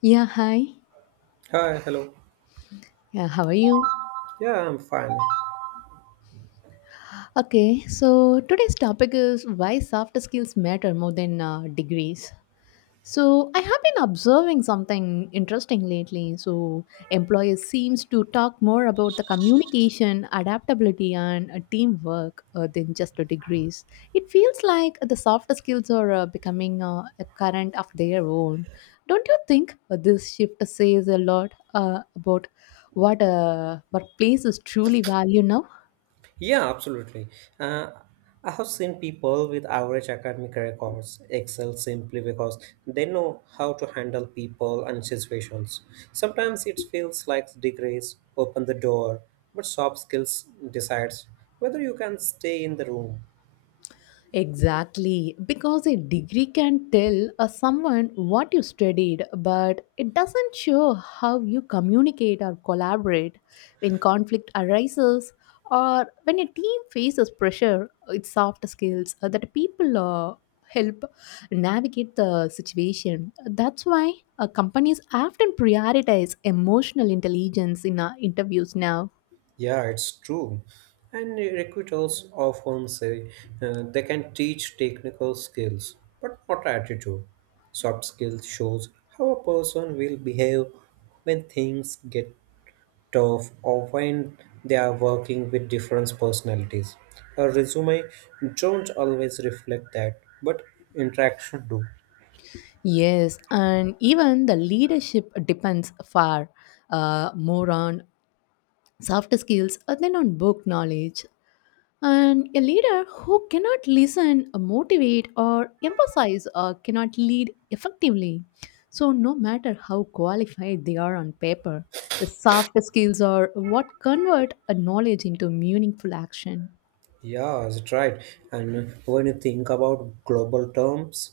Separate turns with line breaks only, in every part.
Yeah, hi.
Hi, hello.
Yeah, how are you?
Yeah, I'm fine.
Okay, so today's topic is why soft skills matter more than degrees. So I have been observing something interesting lately. So employers seems to talk more about the communication, adaptability, and teamwork than just the degrees. It feels like the soft skills are becoming a current of their own. Don't you think this shift says a lot about what places truly value now?
Yeah, absolutely. Uh, I have seen people with average academic records excel simply because they know how to handle people and situations. Sometimes it feels like degrees open the door, but soft skills decides whether you can stay in the room.
Exactly, because a degree can tell someone what you studied, but it doesn't show how you communicate or collaborate when conflict arises or when a team faces pressure. It's soft skills that people help navigate the situation. That's why companies often prioritize emotional intelligence in interviews now.
Yeah, it's true. And recruiters often say they can teach technical skills, but not attitude. Soft skills shows how a person will behave when things get tough or when they are working with different personalities. A resume don't always reflect that, but interaction do.
Yes, and even the leadership depends far more on soft skills than on book knowledge. And a leader who cannot listen, motivate, or emphasize cannot lead effectively. So, no matter how qualified they are on paper, the soft skills are what convert a knowledge into meaningful action.
Yeah, that's right. And when you think about global terms,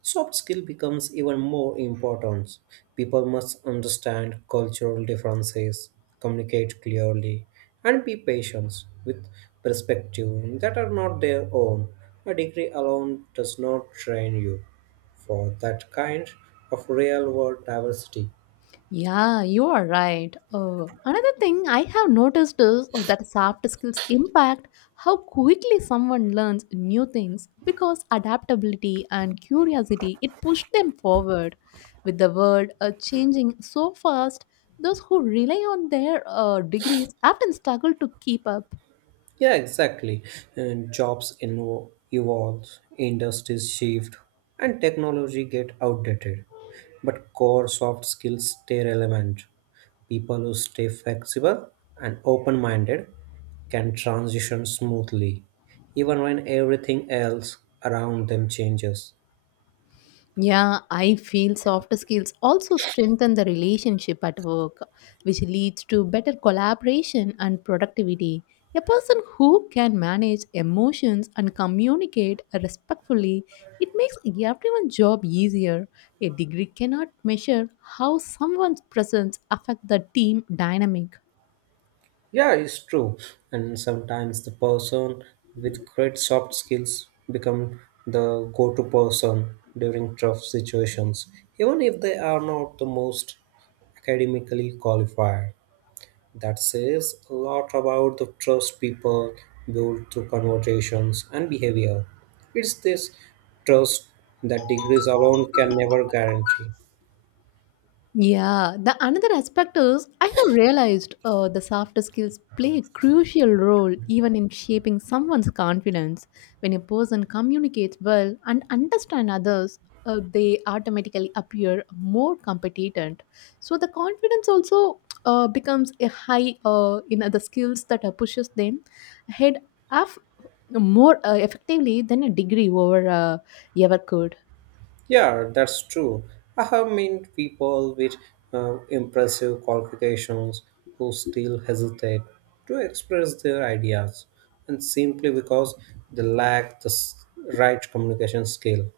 soft skill becomes even more important. People must understand cultural differences, communicate clearly, and be patient with perspectives that are not their own. A degree alone does not train you for that kind of real world diversity.
Yeah, you are right. Another thing I have noticed is that soft skills impact how quickly someone learns new things because adaptability and curiosity it push them forward. With the world changing so fast, those who rely on their degrees often struggle to keep up.
Yeah, exactly. And evolve, industries shift, and technology get outdated. But core soft skills stay relevant. People who stay flexible and open minded can transition smoothly, even when everything else around them changes.
Yeah, I feel soft skills also strengthen the relationship at work, which leads to better collaboration and productivity. A person who can manage emotions and communicate respectfully, it makes everyone's job easier. A degree cannot measure how someone's presence affect the team dynamic.
Yeah, it's true. And sometimes the person with great soft skills become the go-to person during tough situations, even if they are not the most academically qualified. That says a lot about the trust people build through conversations and behavior. It's this trust that degrees alone can never guarantee.
Yeah, the another aspect is I have realized the soft skills play a crucial role even in shaping someone's confidence. When a person communicates well and understands others, they automatically appear more competent. So the confidence also becomes a high in other skills that pushes them ahead of more effectively than a degree over ever could.
Yeah, that's true. I have met people with impressive qualifications who still hesitate to express their ideas, and simply because they lack the right communication skill.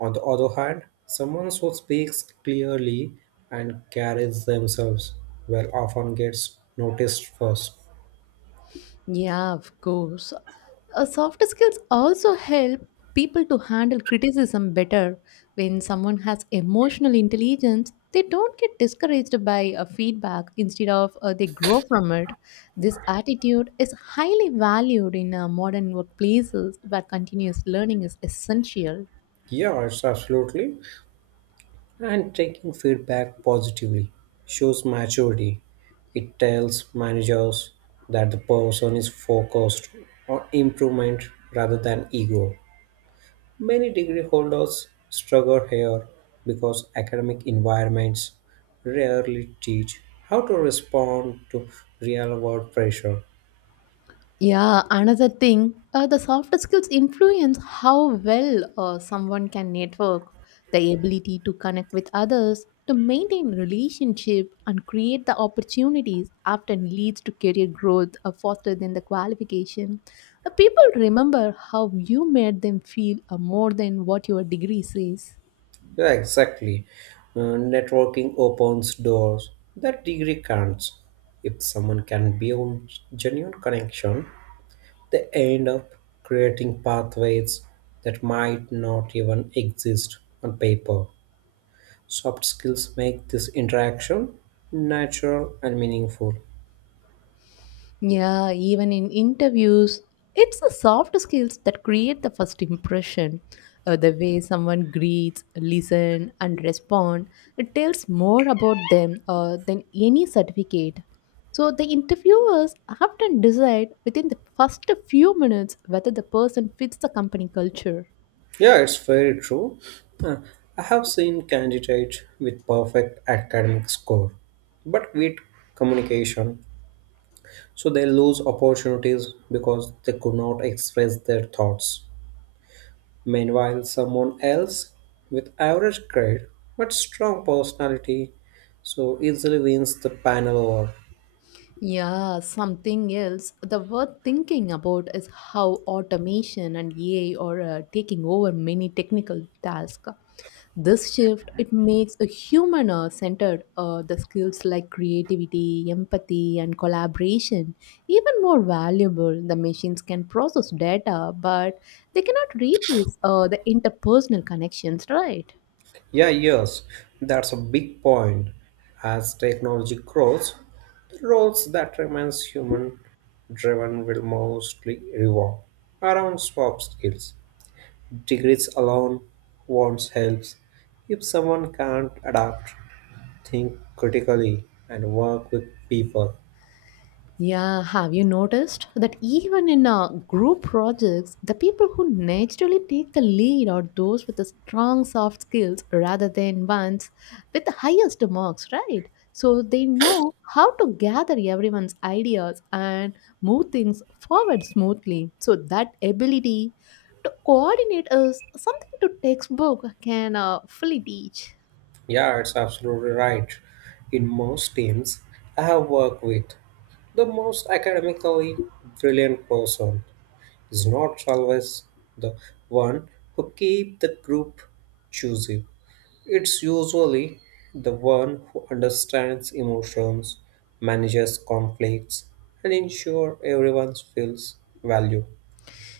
On the other hand, someone who speaks clearly and carries themselves well often gets noticed first.
Yeah, of course. Soft skills also help people to handle criticism better. When someone has emotional intelligence, they don't get discouraged by feedback. Instead of they grow from it. This attitude is highly valued in modern workplaces where continuous learning is essential.
Yeah, it's absolutely. And taking feedback positively shows maturity. It tells managers that the person is focused on improvement rather than ego. Many degree holders struggle here because academic environments rarely teach how to respond to real world pressure.
Yeah, another thing, the soft skills influence how well someone can network, the ability to connect with others, to maintain relationship and create the opportunities often leads to career growth faster than the qualification. People remember how you made them feel more than what your degree says.
Yeah, exactly. Networking opens doors that degree can't. If someone can build genuine connection, they end up creating pathways that might not even exist on paper. Soft skills make this interaction natural and meaningful.
Yeah, even in interviews, it's the soft skills that create the first impression. The way someone greets, listen, and respond, it tells more about them than any certificate. So the interviewers often decide within the first few minutes whether the person fits the company culture.
Yeah, it's very true. Uh, I have seen candidates with perfect academic score, but weak communication. So they lose opportunities because they could not express their thoughts. Meanwhile, someone else with average grade but strong personality so easily wins the panel over.
Yeah, something else. The worth thinking about is how automation and AI are taking over many technical tasks. This shift it makes a human centered the skills like creativity, empathy, and collaboration even more valuable. The machines can process data, but they cannot replace the interpersonal connections. Right?
Yeah, yes, that's a big point. As technology grows, the roles that remains human driven will mostly revolve around soft skills. Degrees alone won't help if someone can't adapt, think critically, and work with people.
Yeah, have you noticed that even in group projects, the people who naturally take the lead are those with the strong soft skills rather than ones with the highest marks, right? So they know how to gather everyone's ideas and move things forward smoothly. So that ability to coordinate is something to textbook can fully teach.
Yeah, it's absolutely right. In most teams I have worked with, the most academically brilliant person is not always the one who keep the group choosy. It's usually the one who understands emotions, manages conflicts, and ensure everyone feels valued.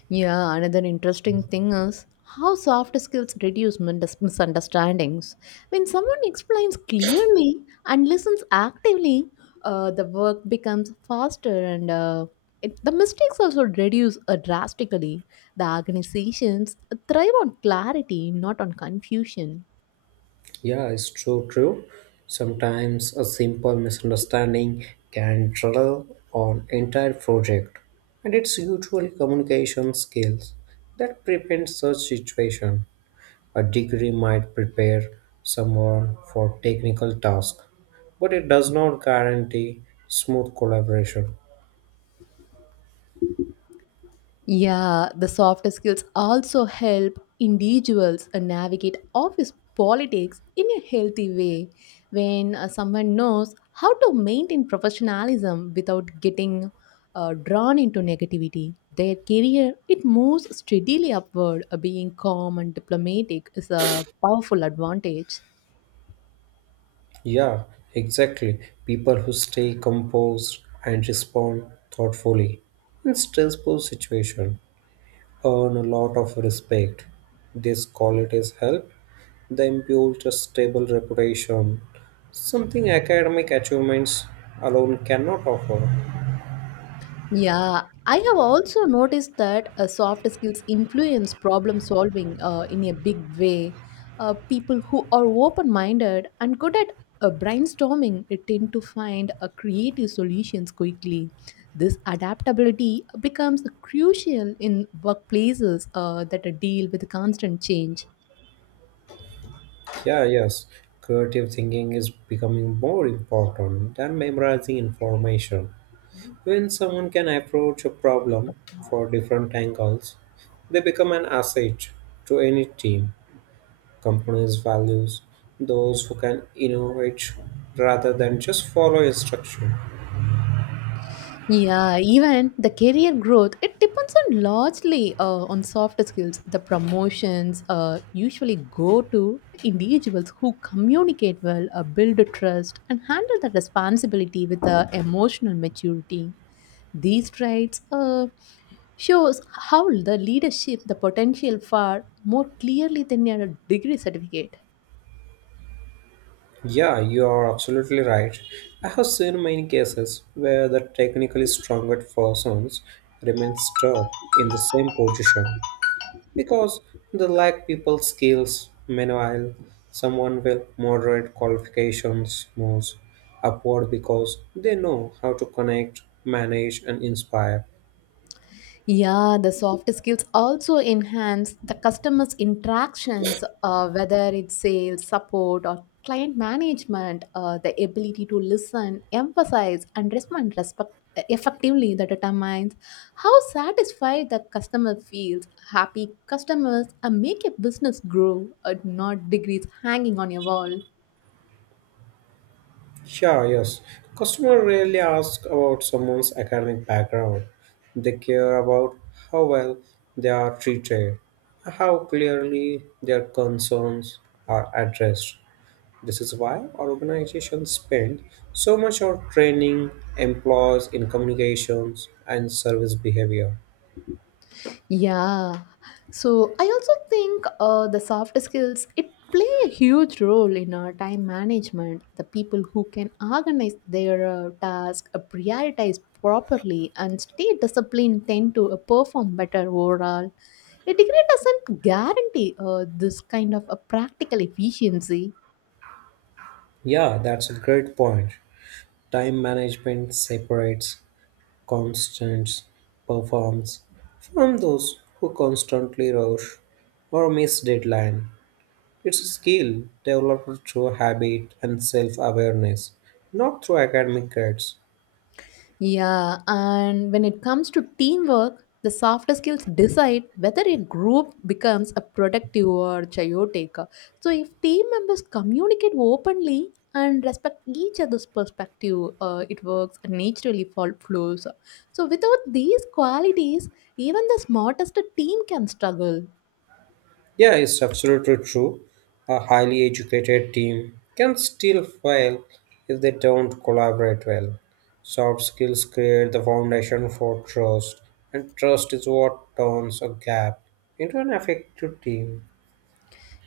Yeah, another interesting thing is how soft skills reduce misunderstandings. When someone explains clearly and listens actively, the work becomes faster and the mistakes also reduce drastically. The organizations thrive on clarity, not on confusion.
Yeah, it's true. Sometimes a simple misunderstanding can derail an entire project, and it's usually communication skills that prevent such situation. A degree might prepare someone for technical task, but it does not guarantee smooth collaboration.
Yeah, the soft skills also help individuals navigate office politics in a healthy way. When someone knows how to maintain professionalism without getting drawn into negativity, their career it moves steadily upward. Being calm and diplomatic is a powerful advantage.
Yeah, exactly. People who stay composed and respond thoughtfully in stressful situation earn a lot of respect. These qualities help them build a stable reputation, something academic achievements alone cannot offer.
Yeah, I have also noticed that soft skills influence problem solving in a big way. People who are open minded and good at brainstorming tend to find creative solutions quickly. This adaptability becomes crucial in workplaces that deal with constant change.
Yeah, yes, creative thinking is becoming more important than memorizing information. When someone can approach a problem for different angles, they become an asset to any team. Companies values those who can innovate rather than just follow instruction.
Yeah, even the career growth, it depends on largely on soft skills. The promotions usually go to individuals who communicate well, build trust, and handle the responsibility with emotional maturity. These traits shows how the leadership the potential far more clearly than a degree certificate.
Yeah, you are absolutely right. I have seen many cases where the technically stronger persons remain stuck in the same position because they lack people skills. Meanwhile, someone with moderate qualifications moves upward because they know how to connect, manage, and inspire.
Yeah, the soft skills also enhance the customer's interactions, whether it's sales, support, or client management, the ability to listen, emphasize, and respond respect effectively that determines how satisfied the customer feels happy customers make a business grow not degrees hanging on your wall.
Sure, yes. Customer rarely ask about someone's academic background. They care about how well they are treated, how clearly their concerns are addressed. This is why our organizations spend so much on training employees in communications and service behavior.
Yeah. So I also think the soft skills it play a huge role in our time management. The people who can organize their task, prioritize properly, and stay disciplined tend to perform better overall. A degree doesn't guarantee this kind of a practical efficiency.
Yeah, that's a great point. Time management separates Constance performs from those who constantly rush or miss deadline. It's a skill developed through habit and self-awareness, not through academic grades.
Yeah, and when it comes to teamwork, the softer skills decide whether a group becomes a productive or chaotic. So, if team members communicate openly and respect each other's perspective, it works and naturally fall flows. So, without these qualities, even the smartest team can struggle.
Yeah, it's absolutely true. A highly educated team can still fail if they don't collaborate well. Soft skills create the foundation for trust, and trust is what turns a gap into an effective team.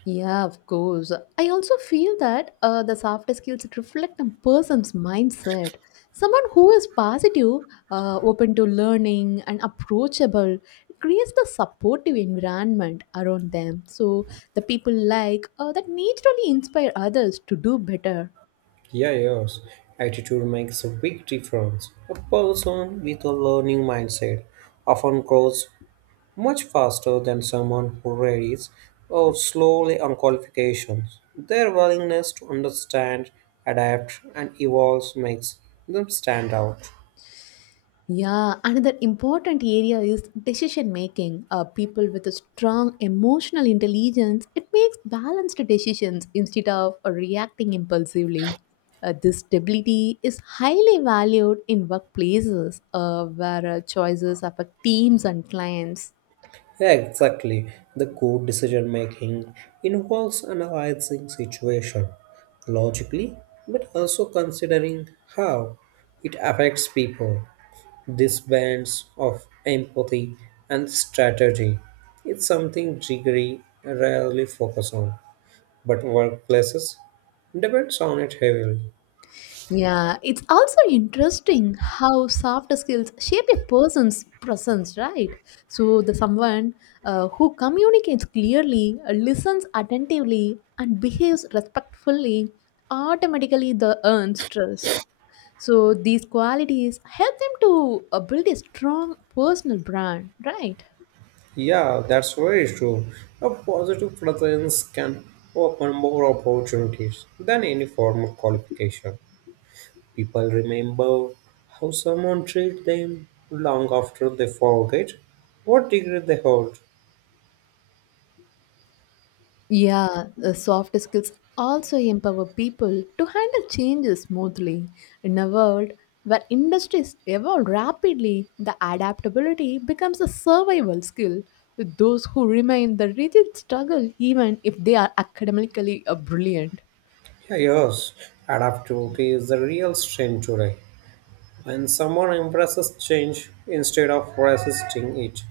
Yeah, of course. I also feel that the soft skills reflect a person's mindset. Someone who is positive, open to learning, and approachable creates the supportive environment around them. So the people like that naturally inspire others to do better.
Yeah, yes. Attitude makes a big difference. A person with a learning mindset often grows much faster than someone who reads or slowly on qualifications. Their willingness to understand, adapt, and evolve makes them stand out.
Yeah, another important area is decision making. People with a strong emotional intelligence, it makes balanced decisions instead of reacting impulsively. This stability is highly valued in workplaces where choices affect teams and clients.
Yeah, exactly. The good decision making involves analyzing situation logically, but also considering how it affects people. This balance of empathy and strategy is something jiggery rarely focus on, but workplaces depends on it heavily.
Yeah, it's also interesting how soft skills shape a person's presence, right? So, the someone who communicates clearly, listens attentively, and behaves respectfully automatically the earns trust. So, these qualities help them to build a strong personal brand, right?
Yeah, that's very true. A positive presence can open more opportunities than any form of qualification. People remember how someone treats them long after they forget what degree they hold.
Yeah, the soft skills also empower people to handle changes smoothly. In a world where industries evolve rapidly, the adaptability becomes a survival skill with those who remain the rigid struggle even if they are academically brilliant.
Yeah, yes, adaptability is the real strength today. When someone embraces change instead of resisting it,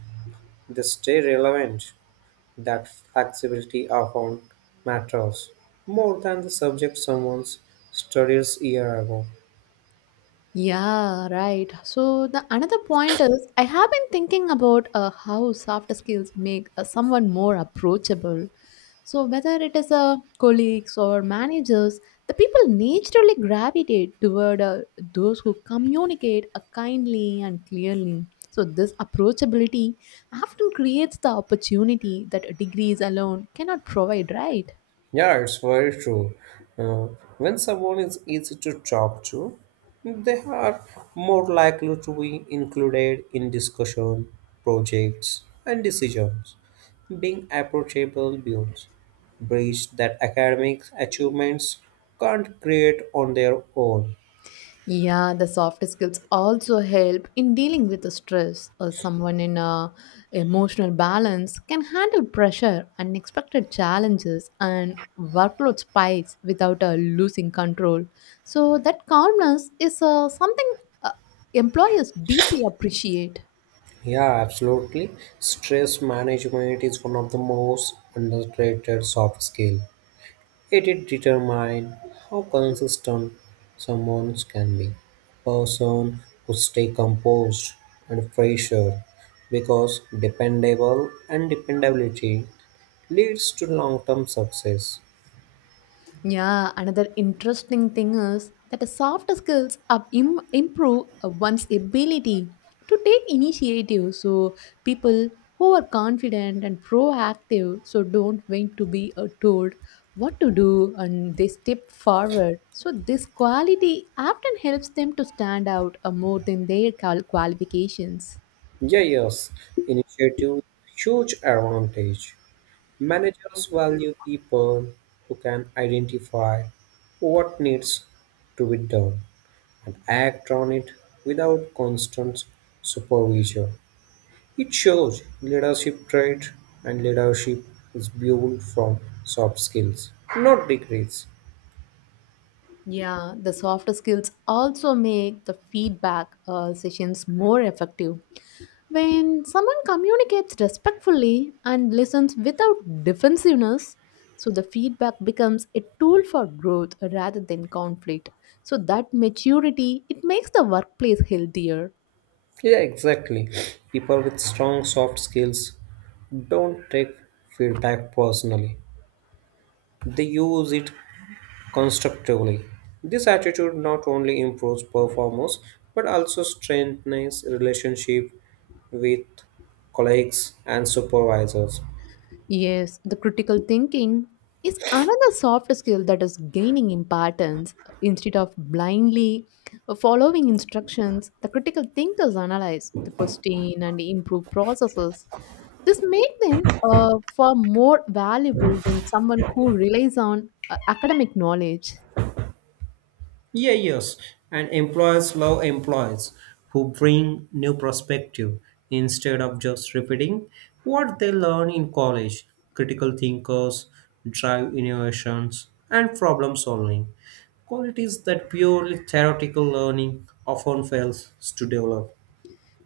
they stay relevant. That flexibility often matters more than the subject someone studies year ago.
Yeah, right. So the another point is I have been thinking about how soft skills make someone more approachable. So whether it is colleagues or managers, the people naturally gravitate toward those who communicate kindly and clearly. So this approachability often creates the opportunity that degrees alone cannot provide, right?
Yeah, it's very true. Uh, when someone is easy to talk to, they are more likely to be included in discussion, projects, and decisions. Being approachable builds bridge that academic achievements can't create on their own.
Yeah, the soft skills also help in dealing with the stress. Or someone in a emotional balance can handle pressure, unexpected challenges, and workload spikes without losing control. So that calmness is something uh, employers deeply appreciate.
Yeah, absolutely. Stress management is one of the most underrated soft skills. It determines how consistent someone can be. Person who stay composed and pressure because dependable and dependability leads to long-term success.
Yeah, another interesting thing is that the soft skills improve one's ability to take initiative. So people who are confident and proactive, so don't wait to be told what to do, and they step forward. So this quality often helps them to stand out more than their qualifications.
Yeah, yes, initiative huge advantage. Managers value people who can identify what needs to be done and act on it without constant supervision. It shows leadership trait, and leadership is built from soft skills, not degrees.
Yeah, the soft skills also make the feedback sessions more effective. When someone communicates respectfully and listens without defensiveness, so the feedback becomes a tool for growth rather than conflict. So that maturity, it makes the workplace healthier.
Yeah, exactly. People with strong soft skills don't take feedback personally, they use it constructively. This attitude not only improves performance but also strengthens relationship with colleagues and supervisors.
Yes, the critical thinking is another soft skill that is gaining importance. Instead of blindly following instructions, the critical thinkers analyze the question and improve processes. This makes them far more valuable than someone who relies on academic knowledge.
Yeah, yes. And employers love employees who bring new perspective instead of just repeating what they learn in college. Critical thinkers drive innovations and problem solving. Qualities that purely theoretical learning often fails to develop.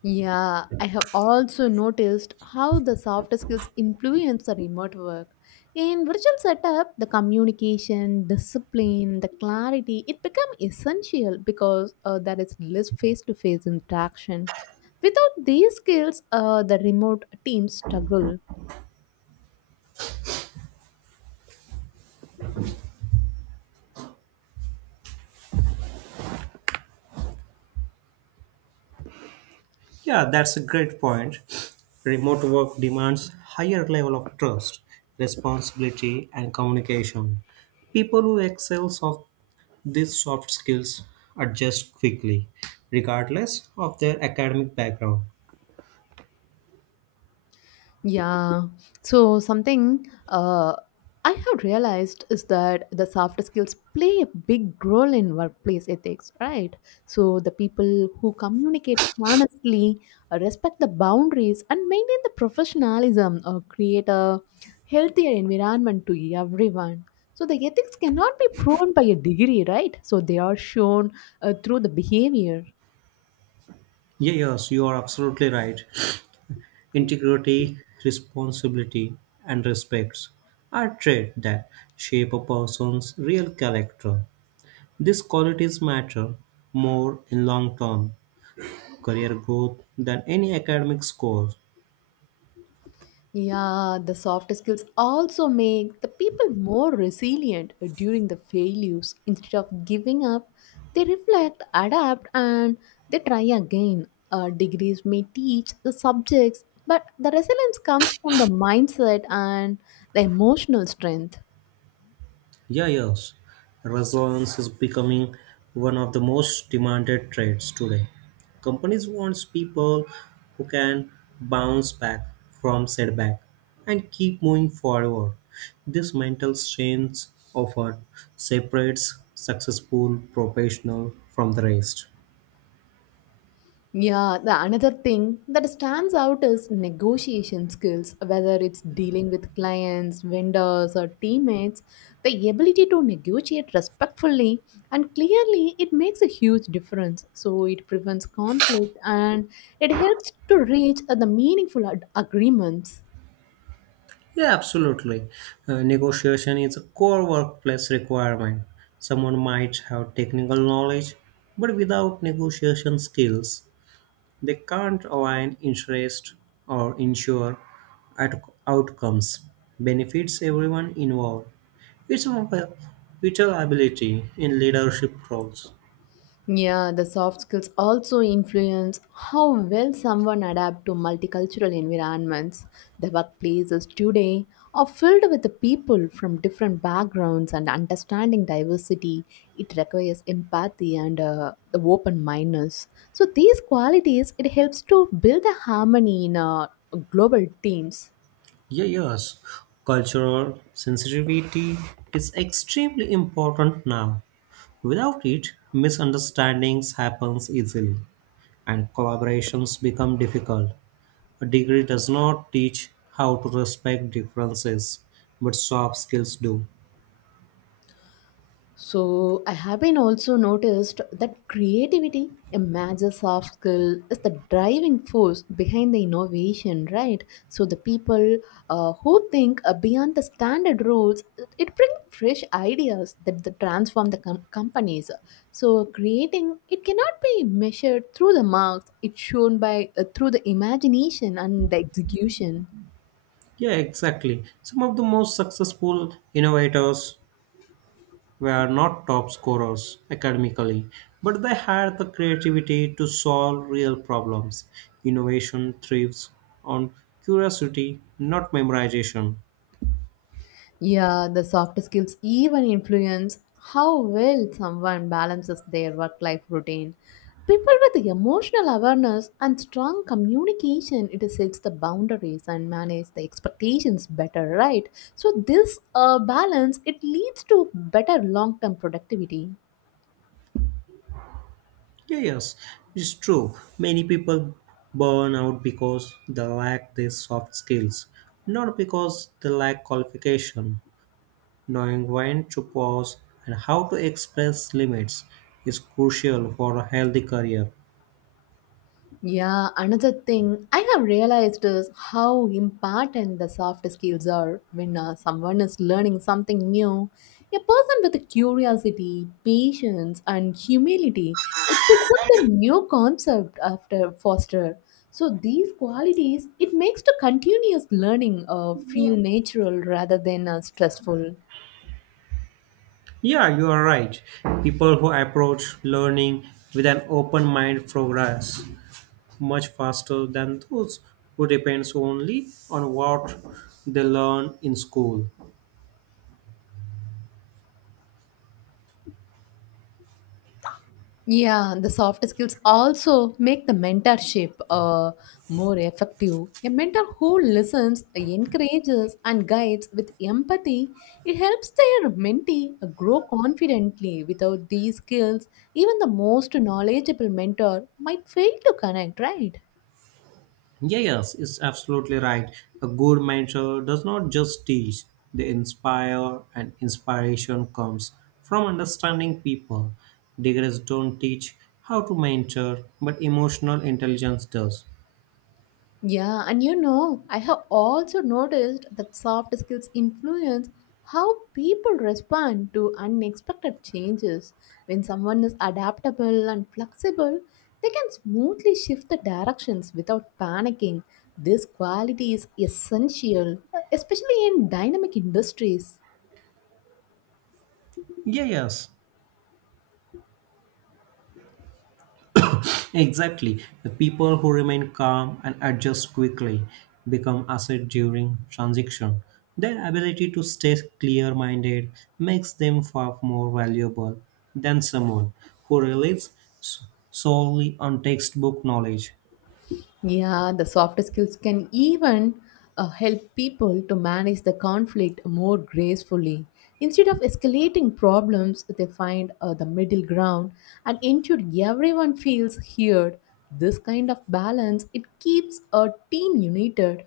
Yeah, I have also noticed how the soft skills influence the remote work. In virtual setup, the communication, discipline, the clarity, it become essential because there is less face-to-face interaction. Without these skills, the remote teams struggle.
Yeah, that's a great point. Remote work demands higher level of trust, responsibility, and communication. People who excel soft These soft skills adjust quickly, regardless of their academic background.
Yeah. So something I have realized is that the soft skills play a big role in workplace ethics, right? So the people who communicate honestly, respect the boundaries, and maintain the professionalism or create a healthier environment to everyone. So the ethics cannot be proven by a degree, right? So they are shown through the behavior.
Yeah, yes, you are absolutely right. Integrity, responsibility, and respect are traits that shape a person's real character. These qualities matter more in long term career growth than any academic score.
Yeah, the soft skills also make the people more resilient during the failures. Instead of giving up, they reflect, adapt, and they try again. Degrees may teach the subjects, but the resilience comes from the mindset and the emotional strength.
Yeah, yes. Resilience is becoming one of the most demanded traits today. Companies want people who can bounce back from setback and keep moving forward. This mental strength often separates successful professional from the rest.
Yeah, the another thing that stands out is negotiation skills, whether it's dealing with clients, vendors, or teammates. The ability to negotiate respectfully and clearly it makes a huge difference. So it prevents conflict and it helps to reach the meaningful agreements.
Yeah, absolutely. Negotiation is a core workplace requirement. Someone might have technical knowledge, but without negotiation skills, they can't align interest or ensure at- outcomes benefits everyone involved. It's one of the vital ability in leadership roles.
Yeah, the soft skills also influence how well someone adapts to multicultural environments. The workplaces today are filled with the people from different backgrounds and understanding diversity. It requires empathy and the open mindedness. So these qualities it helps to build a harmony in global teams.
Yeah, yes, cultural sensitivity is extremely important now. Without it, misunderstandings happens easily and collaborations become difficult. A degree does not teach how to respect differences, but soft skills do.
So I have been also noticed that creativity, a major soft skill, is the driving force behind the innovation, right? So the people who think beyond the standard rules, it brings fresh ideas that transform the companies. So creating it cannot be measured through the marks; it's shown by through the imagination and the execution.
Yeah, exactly. Some of the most successful innovators were not top scorers academically, but they had the creativity to solve real problems. Innovation thrives on curiosity, not memorization.
Yeah, the soft skills even influence how well someone balances their work life routine. People with emotional awareness and strong communication, it sets the boundaries and manage the expectations better, right? So this balance it leads to better long-term productivity.
Yeah, yes, it's true. Many people burn out because they lack these soft skills, not because they lack qualification. Knowing when to pause and how to express limits is crucial for a healthy career.
Yeah, another thing I have realized is how important the soft skills are when someone is learning something new. A person with a curiosity, patience, and humility, it picks up the new concept after foster. So these qualities, it makes the continuous learning feel natural rather than stressful.
Yeah, you are right. People who approach learning with an open mind progress much faster than those who depends only on what they learn in school.
Yeah, the soft skills also make the mentorship more effective. A mentor who listens, encourages, and guides with empathy, it helps their mentee grow confidently. Without these skills, even the most knowledgeable mentor might fail to connect, right?
Yeah, yes, it's absolutely right. A good mentor does not just teach, they inspire, and inspiration comes from understanding people. Degrees don't teach how to mentor, but emotional intelligence does.
Yeah, and you know, I have also noticed that soft skills influence how people respond to unexpected changes. When someone is adaptable and flexible, they can smoothly shift the directions without panicking. This quality is essential, especially in dynamic industries.
Yeah, yes. Exactly. The people who remain calm and adjust quickly become asset during transition. Their ability to stay clear minded makes them far more valuable than someone who relies solely on textbook knowledge.
Yeah, the soft skills can even help people to manage the conflict more gracefully. Instead of escalating problems, they find the middle ground and ensure everyone feels heard. This kind of balance it keeps a team united.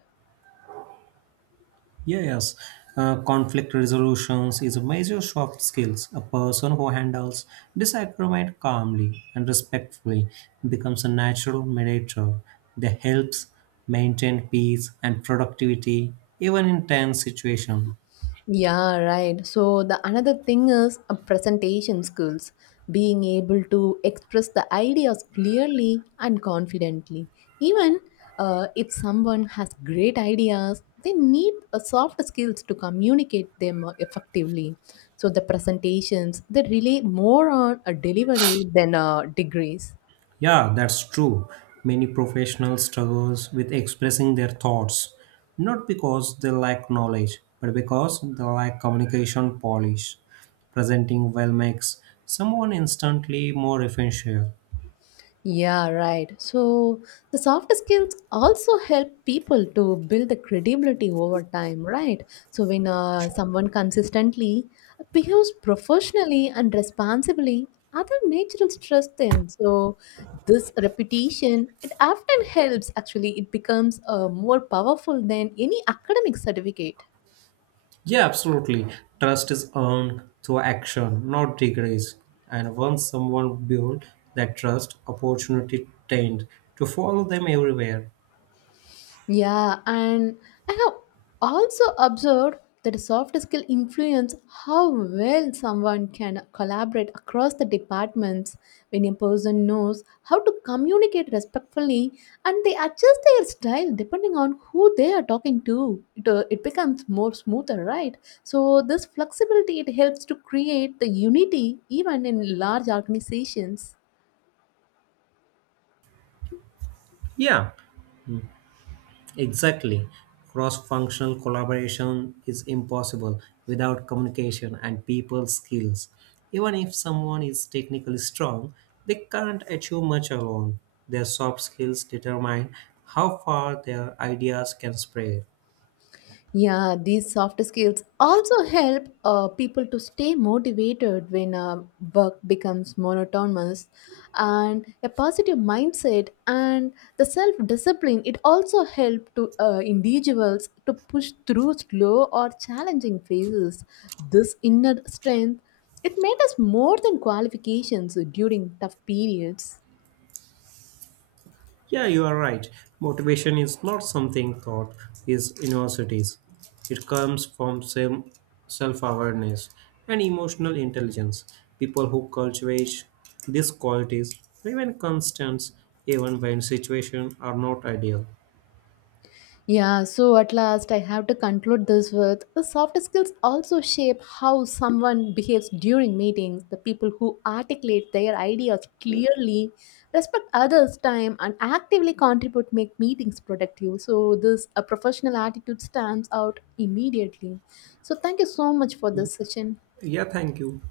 Yeah, yes. Conflict resolutions is a major soft skills. A person who handles disagreement calmly and respectfully becomes a natural mediator that helps maintain peace and productivity even in tense situations.
Yeah, right. So the another thing is presentation skills, being able to express the ideas clearly and confidently. Even if someone has great ideas, they need soft skills to communicate them effectively. So the presentations they rely more on a delivery than degrees.
Yeah, that's true. Many professionals struggles with expressing their thoughts, not because they lack knowledge, but because they lack communication polish. Presenting well makes someone instantly more influential.
Yeah, right. So the soft skills also help people to build the credibility over time, right? So when someone consistently behaves professionally and responsibly, other naturals trust them. So this reputation, it often helps. Actually, it becomes more powerful than any academic certificate.
Yeah, absolutely. Trust is earned through action, not degrees. And once someone builds that trust, opportunity tend to follow them everywhere.
Yeah, and I have also observed that a soft skill influence how well someone can collaborate across the departments when a person knows how to communicate respectfully and they adjust their style depending on who they are talking to. It, it becomes more smoother, right? So this flexibility it helps to create the unity even in large organizations.
Yeah, exactly. Cross functional collaboration is impossible without communication and people skills. Even if someone is technically strong, they can't achieve much alone. Their soft skills determine how far their ideas can spread.
Yeah, these soft skills also help people to stay motivated when work becomes monotonous. And a positive mindset and the self discipline, it also help to individuals to push through slow or challenging phases. This inner strength, it made us more than qualifications during tough periods.
Yeah, you are right. Motivation is not something taught is universities. It comes from self awareness and emotional intelligence. People who cultivate these qualities remain constant even when situations are not ideal.
Yeah, so at last I have to conclude this with the soft skills also shape how someone behaves during meetings. The people who articulate their ideas clearly, respect others' time, and actively contribute make meetings productive. So this a professional attitude stands out immediately. So thank you so much for this session.
Yeah, thank you.